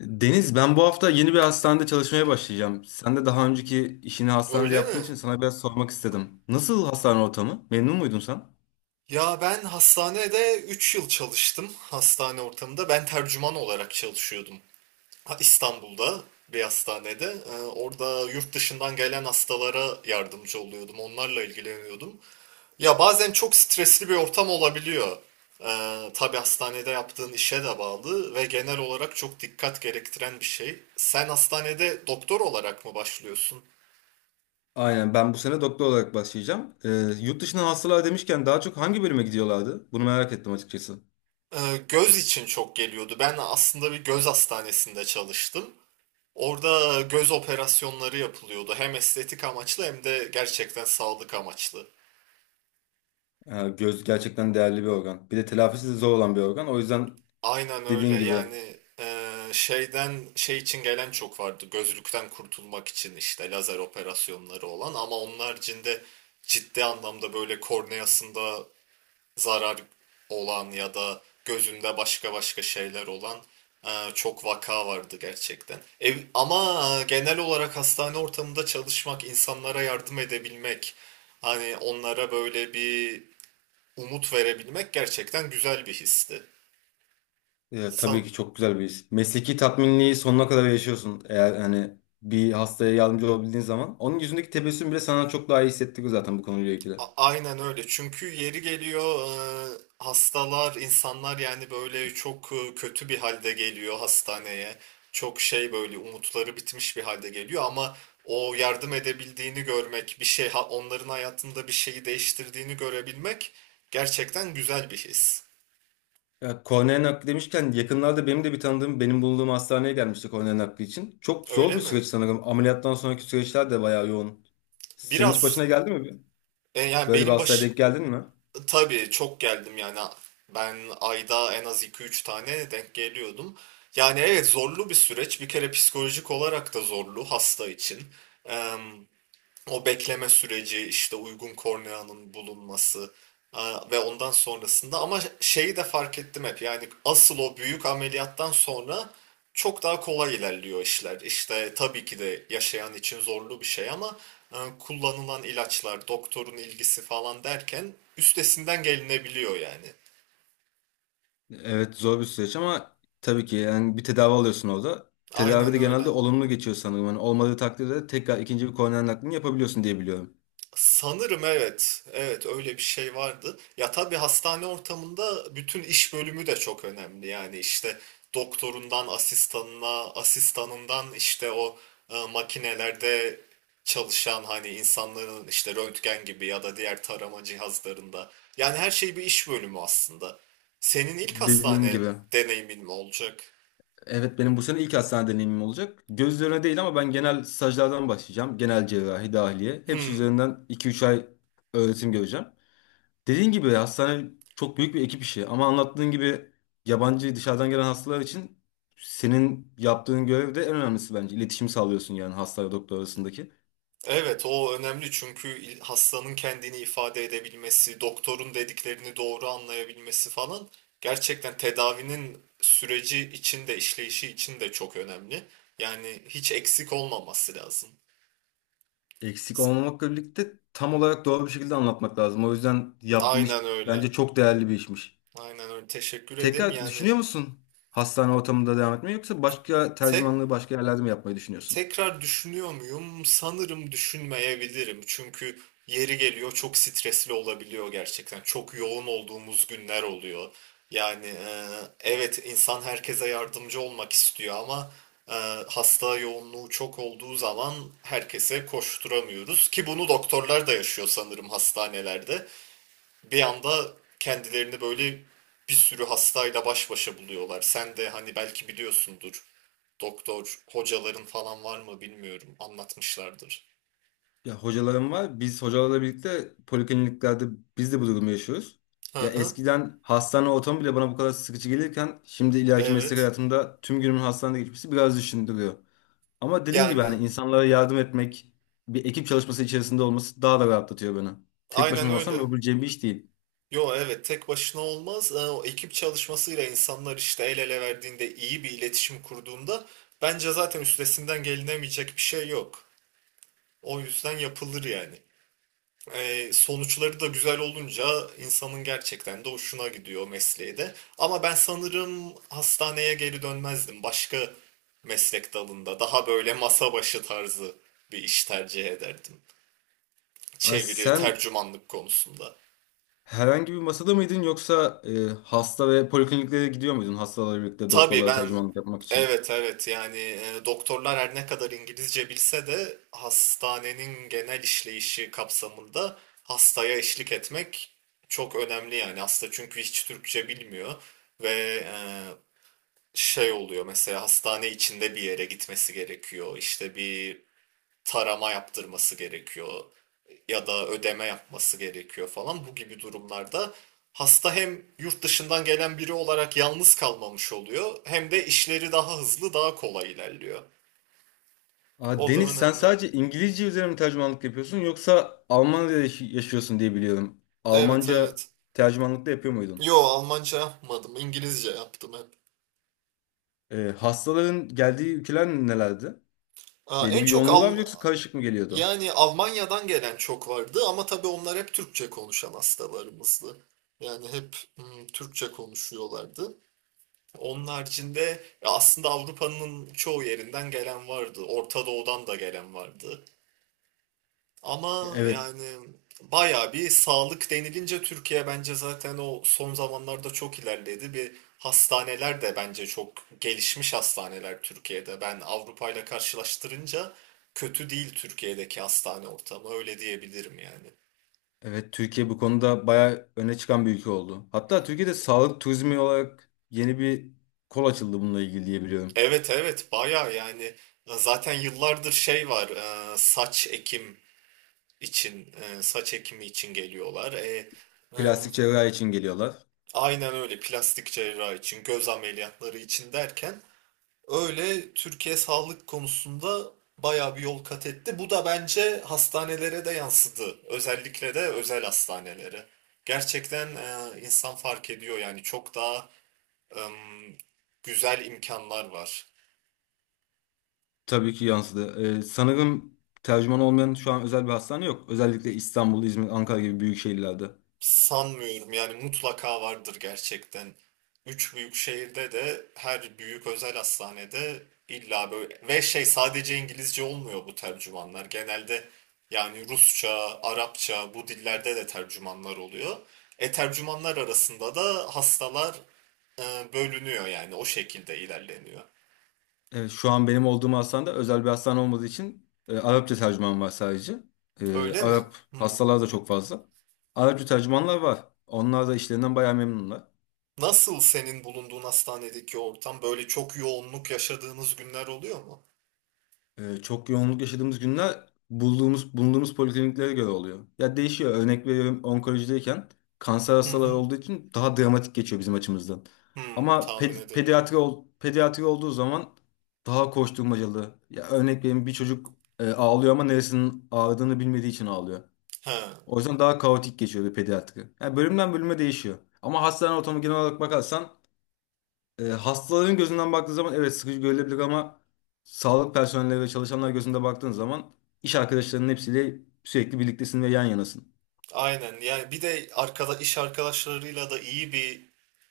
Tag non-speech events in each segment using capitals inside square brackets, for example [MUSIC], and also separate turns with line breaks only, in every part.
Deniz, ben bu hafta yeni bir hastanede çalışmaya başlayacağım. Sen de daha önceki işini hastanede
Öyle
yaptığın
mi?
için sana biraz sormak istedim. Nasıl hastane ortamı? Memnun muydun sen?
Ya ben hastanede 3 yıl çalıştım. Hastane ortamında. Ben tercüman olarak çalışıyordum. Ha, İstanbul'da bir hastanede. Orada yurt dışından gelen hastalara yardımcı oluyordum. Onlarla ilgileniyordum. Ya bazen çok stresli bir ortam olabiliyor. Tabii hastanede yaptığın işe de bağlı ve genel olarak çok dikkat gerektiren bir şey. Sen hastanede doktor olarak mı başlıyorsun?
Aynen, ben bu sene doktor olarak başlayacağım. Yurt dışına hastalar demişken daha çok hangi bölüme gidiyorlardı? Bunu merak ettim açıkçası.
Göz için çok geliyordu. Ben aslında bir göz hastanesinde çalıştım. Orada göz operasyonları yapılıyordu. Hem estetik amaçlı hem de gerçekten sağlık amaçlı.
Ha, göz gerçekten değerli bir organ. Bir de telafisi de zor olan bir organ. O yüzden
Aynen öyle.
dediğin gibi.
Yani şeyden şey için gelen çok vardı. Gözlükten kurtulmak için işte lazer operasyonları olan ama onun haricinde ciddi anlamda böyle korneasında zarar olan ya da gözünde başka başka şeyler olan e, çok vaka vardı gerçekten. Ama genel olarak hastane ortamında çalışmak, insanlara yardım edebilmek, hani onlara böyle bir umut verebilmek gerçekten güzel bir histi.
Tabii
Sa-
ki çok güzel bir his. Mesleki tatminliği sonuna kadar yaşıyorsun. Eğer hani bir hastaya yardımcı olabildiğin zaman. Onun yüzündeki tebessüm bile sana çok daha iyi hissettiriyor zaten bu konuyla ilgili.
Aynen öyle. Çünkü yeri geliyor hastalar, insanlar yani böyle çok kötü bir halde geliyor hastaneye. Çok şey böyle umutları bitmiş bir halde geliyor ama o yardım edebildiğini görmek, bir şey onların hayatında bir şeyi değiştirdiğini görebilmek gerçekten güzel bir his.
Ya kornea nakli demişken yakınlarda benim de bir tanıdığım benim bulunduğum hastaneye gelmişti kornea nakli için. Çok zor
Öyle
bir
mi?
süreç sanırım. Ameliyattan sonraki süreçler de bayağı yoğun. Senin hiç
Biraz
başına geldi mi?
yani
Böyle bir
benim
hastaya denk
baş
geldin mi?
Tabii çok geldim yani ben ayda en az iki üç tane denk geliyordum. Yani evet zorlu bir süreç bir kere psikolojik olarak da zorlu hasta için. O bekleme süreci, işte uygun korneanın bulunması ve ondan sonrasında ama şeyi de fark ettim hep yani asıl o büyük ameliyattan sonra çok daha kolay ilerliyor işler. İşte tabii ki de yaşayan için zorlu bir şey ama kullanılan ilaçlar, doktorun ilgisi falan derken üstesinden gelinebiliyor yani.
Evet, zor bir süreç ama tabii ki yani bir tedavi alıyorsun orada. Tedavi
Aynen
de genelde
öyle.
olumlu geçiyor sanırım. Yani olmadığı takdirde tekrar ikinci bir kornea naklini yapabiliyorsun diye biliyorum.
Sanırım evet. Evet öyle bir şey vardı. Ya tabii hastane ortamında bütün iş bölümü de çok önemli. Yani işte doktorundan asistanına, asistanından işte o makinelerde çalışan hani insanların işte röntgen gibi ya da diğer tarama cihazlarında. Yani her şey bir iş bölümü aslında. Senin ilk
Dediğin
hastane
gibi.
deneyimin mi olacak?
Evet, benim bu sene ilk hastane deneyimim olacak. Göz üzerine değil ama ben genel stajlardan başlayacağım. Genel cerrahi, dahiliye. Hepsi
Hmm.
üzerinden iki üç ay öğretim göreceğim. Dediğin gibi hastane çok büyük bir ekip işi. Ama anlattığın gibi yabancı dışarıdan gelen hastalar için senin yaptığın görev de en önemlisi bence. İletişim sağlıyorsun yani hasta ve doktor arasındaki.
Evet, o önemli çünkü hastanın kendini ifade edebilmesi, doktorun dediklerini doğru anlayabilmesi falan gerçekten tedavinin süreci için de işleyişi için de çok önemli. Yani hiç eksik olmaması lazım.
Eksik olmamakla birlikte tam olarak doğru bir şekilde anlatmak lazım. O yüzden yaptığın iş
Aynen öyle.
bence çok değerli bir işmiş.
Aynen öyle. Teşekkür ederim.
Tekrar
Yani
düşünüyor musun hastane ortamında devam etmeyi yoksa başka
tek
tercümanlığı başka yerlerde mi yapmayı düşünüyorsun?
Tekrar düşünüyor muyum? Sanırım düşünmeyebilirim. Çünkü yeri geliyor çok stresli olabiliyor gerçekten. Çok yoğun olduğumuz günler oluyor. Yani evet insan herkese yardımcı olmak istiyor ama e, hasta yoğunluğu çok olduğu zaman herkese koşturamıyoruz. Ki bunu doktorlar da yaşıyor sanırım hastanelerde. Bir anda kendilerini böyle bir sürü hastayla baş başa buluyorlar. Sen de hani belki biliyorsundur doktor hocaların falan var mı bilmiyorum. Anlatmışlardır.
Ya hocalarım var. Biz hocalarla birlikte polikliniklerde biz de bu durumu yaşıyoruz.
Hı
Ya
hı.
eskiden hastane ortamı bile bana bu kadar sıkıcı gelirken şimdi ileriki meslek
Evet.
hayatımda tüm günümün hastanede geçmesi biraz düşündürüyor. Ama dediğim gibi
Yani
hani insanlara yardım etmek, bir ekip çalışması içerisinde olması daha da rahatlatıyor beni. Tek
aynen
başıma olsam
öyle.
yapabileceğim bir iş değil.
Yo evet tek başına olmaz. O ekip çalışmasıyla insanlar işte el ele verdiğinde iyi bir iletişim kurduğunda bence zaten üstesinden gelinemeyecek bir şey yok. O yüzden yapılır yani. Sonuçları da güzel olunca insanın gerçekten de hoşuna gidiyor mesleği de. Ama ben sanırım hastaneye geri dönmezdim. Başka meslek dalında daha böyle masa başı tarzı bir iş tercih ederdim.
Ay
Çeviri,
sen,
tercümanlık konusunda.
herhangi bir masada mıydın yoksa hasta ve polikliniklere gidiyor muydun hastalarla birlikte
Tabii
doktorlara
ben
tercümanlık yapmak için?
evet evet yani doktorlar her ne kadar İngilizce bilse de hastanenin genel işleyişi kapsamında hastaya eşlik etmek çok önemli yani hasta çünkü hiç Türkçe bilmiyor ve e, şey oluyor mesela hastane içinde bir yere gitmesi gerekiyor işte bir tarama yaptırması gerekiyor ya da ödeme yapması gerekiyor falan. Bu gibi durumlarda hasta hem yurt dışından gelen biri olarak yalnız kalmamış oluyor hem de işleri daha hızlı, daha kolay ilerliyor.
Aa,
O da
Deniz, sen
önemli.
sadece İngilizce üzerine mi tercümanlık yapıyorsun yoksa Almanya'da yaşıyorsun diye biliyorum.
Evet
Almanca
evet.
tercümanlık da yapıyor muydun?
Yo Almanca yapmadım. İngilizce yaptım hep.
Hastaların geldiği ülkeler nelerdi?
Aa,
Belli
en
bir
çok
yoğunluğu var mı yoksa karışık mı geliyordu?
Yani Almanya'dan gelen çok vardı ama tabii onlar hep Türkçe konuşan hastalarımızdı. Yani hep Türkçe konuşuyorlardı. Onun haricinde aslında Avrupa'nın çoğu yerinden gelen vardı. Orta Doğu'dan da gelen vardı. Ama
Evet,
yani bayağı bir sağlık denilince Türkiye bence zaten o son zamanlarda çok ilerledi. Bir hastaneler de bence çok gelişmiş hastaneler Türkiye'de. Ben Avrupa ile karşılaştırınca kötü değil Türkiye'deki hastane ortamı öyle diyebilirim yani.
evet, Türkiye bu konuda bayağı öne çıkan bir ülke oldu. Hatta Türkiye'de sağlık turizmi olarak yeni bir kol açıldı bununla ilgili diye biliyorum.
Evet evet bayağı yani zaten yıllardır şey var saç ekimi için geliyorlar. Im,
Plastik cerrahi için geliyorlar.
aynen öyle plastik cerrahi için, göz ameliyatları için derken öyle Türkiye sağlık konusunda bayağı bir yol kat etti. Bu da bence hastanelere de yansıdı. Özellikle de özel hastanelere. Gerçekten insan fark ediyor yani çok daha ım, güzel imkanlar var.
Tabii ki yansıdı. Sanırım tercüman olmayan şu an özel bir hastane yok. Özellikle İstanbul, İzmir, Ankara gibi büyük şehirlerde.
Sanmıyorum yani mutlaka vardır gerçekten. Üç büyük şehirde de her büyük özel hastanede illa böyle ve şey sadece İngilizce olmuyor bu tercümanlar. Genelde yani Rusça, Arapça bu dillerde de tercümanlar oluyor. Tercümanlar arasında da hastalar bölünüyor yani o şekilde ilerleniyor.
Evet, şu an benim olduğum hastanede özel bir hastane olmadığı için Arapça tercüman var sadece. E,
Öyle mi?
Arap
Hmm.
hastalar da çok fazla. Arapça tercümanlar var. Onlar da işlerinden bayağı memnunlar.
Nasıl senin bulunduğun hastanedeki ortam böyle çok yoğunluk yaşadığınız günler oluyor mu?
Çok yoğunluk yaşadığımız günler bulunduğumuz polikliniklere göre oluyor. Ya değişiyor. Örnek veriyorum, onkolojideyken kanser
Hı
hastaları
hı.
olduğu için daha dramatik geçiyor bizim açımızdan.
Hmm,
Ama
tahmin
ped- pediatri
edebiliyorum.
ol- pediatri olduğu zaman daha koşturmacalı. Ya örnek veriyorum, bir çocuk ağlıyor ama neresinin ağrıdığını bilmediği için ağlıyor.
Ha,
O yüzden daha kaotik geçiyor bir pediatri. Yani bölümden bölüme değişiyor. Ama hastane ortamı genel olarak bakarsan hastaların gözünden baktığı zaman evet sıkıcı görülebilir ama sağlık personeli ve çalışanlar gözünde baktığın zaman iş arkadaşlarının hepsiyle sürekli birliktesin ve yan yanasın.
aynen. Yani bir de arkada iş arkadaşlarıyla da iyi bir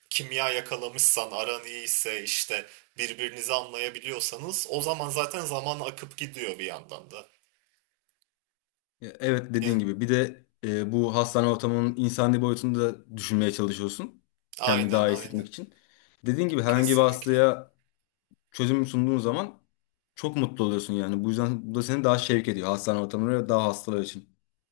kimya yakalamışsan, aran iyiyse işte birbirinizi anlayabiliyorsanız o zaman zaten zaman akıp gidiyor bir yandan da.
Evet, dediğin
Yani,
gibi bir de bu hastane ortamının insani boyutunu da düşünmeye çalışıyorsun. Kendini
aynen
daha iyi
aynen.
hissetmek için. Dediğin gibi, herhangi bir
Kesinlikle.
hastaya çözüm sunduğun zaman çok mutlu oluyorsun yani. Bu yüzden bu da seni daha şevk ediyor hastane ortamları ve daha hastalar için.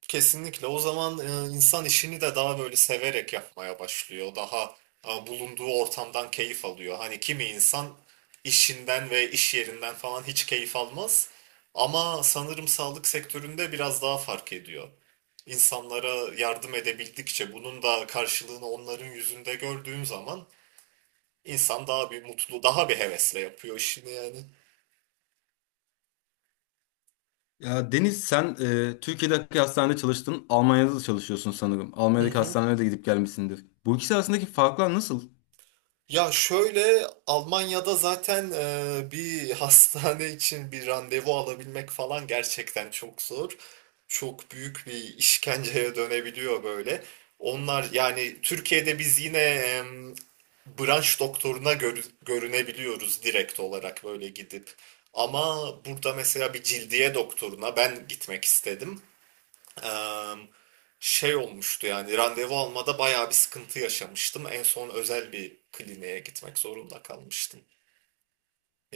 Kesinlikle. O zaman insan işini de daha böyle severek yapmaya başlıyor. Daha bulunduğu ortamdan keyif alıyor. Hani kimi insan işinden ve iş yerinden falan hiç keyif almaz. Ama sanırım sağlık sektöründe biraz daha fark ediyor. İnsanlara yardım edebildikçe bunun da karşılığını onların yüzünde gördüğüm zaman insan daha bir mutlu, daha bir hevesle yapıyor işini yani.
Ya Deniz, sen Türkiye'deki hastanede çalıştın, Almanya'da da çalışıyorsun sanırım.
Hı
Almanya'daki
hı.
hastanelere de gidip gelmişsindir. Bu ikisi arasındaki farklar nasıl?
Ya şöyle Almanya'da zaten bir [LAUGHS] hastane için bir randevu alabilmek falan gerçekten çok zor. Çok büyük bir işkenceye dönebiliyor böyle. Onlar yani Türkiye'de biz yine branş doktoruna görünebiliyoruz direkt olarak böyle gidip. Ama burada mesela bir cildiye doktoruna ben gitmek istedim şey olmuştu yani randevu almada bayağı bir sıkıntı yaşamıştım. En son özel bir kliniğe gitmek zorunda kalmıştım.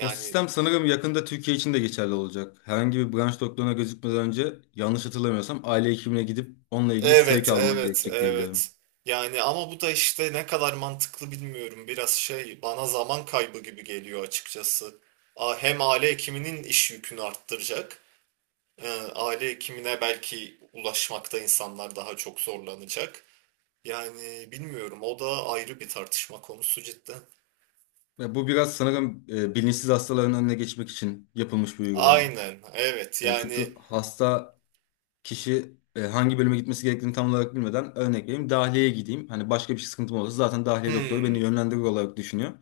O sistem sanırım yakında Türkiye için de geçerli olacak. Herhangi bir branş doktoruna gözükmeden önce, yanlış hatırlamıyorsam, aile hekimine gidip onunla ilgili sevk
evet
alman
evet
gerekecek diye biliyorum.
evet. Yani ama bu da işte ne kadar mantıklı bilmiyorum. Biraz şey bana zaman kaybı gibi geliyor açıkçası. Hem aile hekiminin iş yükünü arttıracak. e, Aile hekimine belki ulaşmakta insanlar daha çok zorlanacak. Yani bilmiyorum o da ayrı bir tartışma konusu cidden.
Ve bu biraz sanırım bilinçsiz hastaların önüne geçmek için yapılmış bir uygulama.
Aynen evet
E, çünkü hasta kişi hangi bölüme gitmesi gerektiğini tam olarak bilmeden, örnek vereyim, dahiliyeye gideyim. Hani başka bir şey sıkıntım olursa zaten dahiliye doktoru beni
Hmm.
yönlendirir olarak düşünüyor.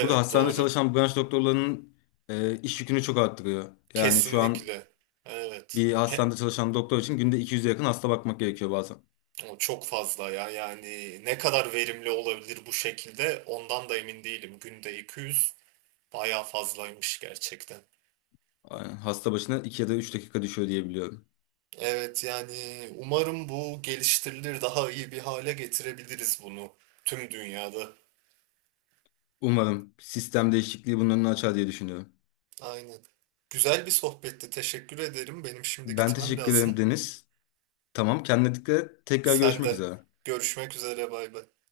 Bu da hastanede
doğru.
çalışan branş doktorlarının iş yükünü çok arttırıyor. Yani şu an
Kesinlikle. Evet.
bir
He-
hastanede çalışan doktor için günde 200'e yakın hasta bakmak gerekiyor bazen.
o çok fazla ya. Yani ne kadar verimli olabilir bu şekilde ondan da emin değilim. Günde 200 bayağı fazlaymış gerçekten.
Aynen. Hasta başına 2 ya da 3 dakika düşüyor diye biliyorum.
Evet yani umarım bu geliştirilir daha iyi bir hale getirebiliriz bunu tüm dünyada.
Umarım sistem değişikliği bunun önünü açar diye düşünüyorum.
Aynen. Güzel bir sohbetti. Teşekkür ederim. Benim şimdi
Ben
gitmem
teşekkür
lazım.
ederim Deniz. Tamam, kendine dikkat et. Tekrar
Sen
görüşmek
de
üzere.
görüşmek üzere bay bay.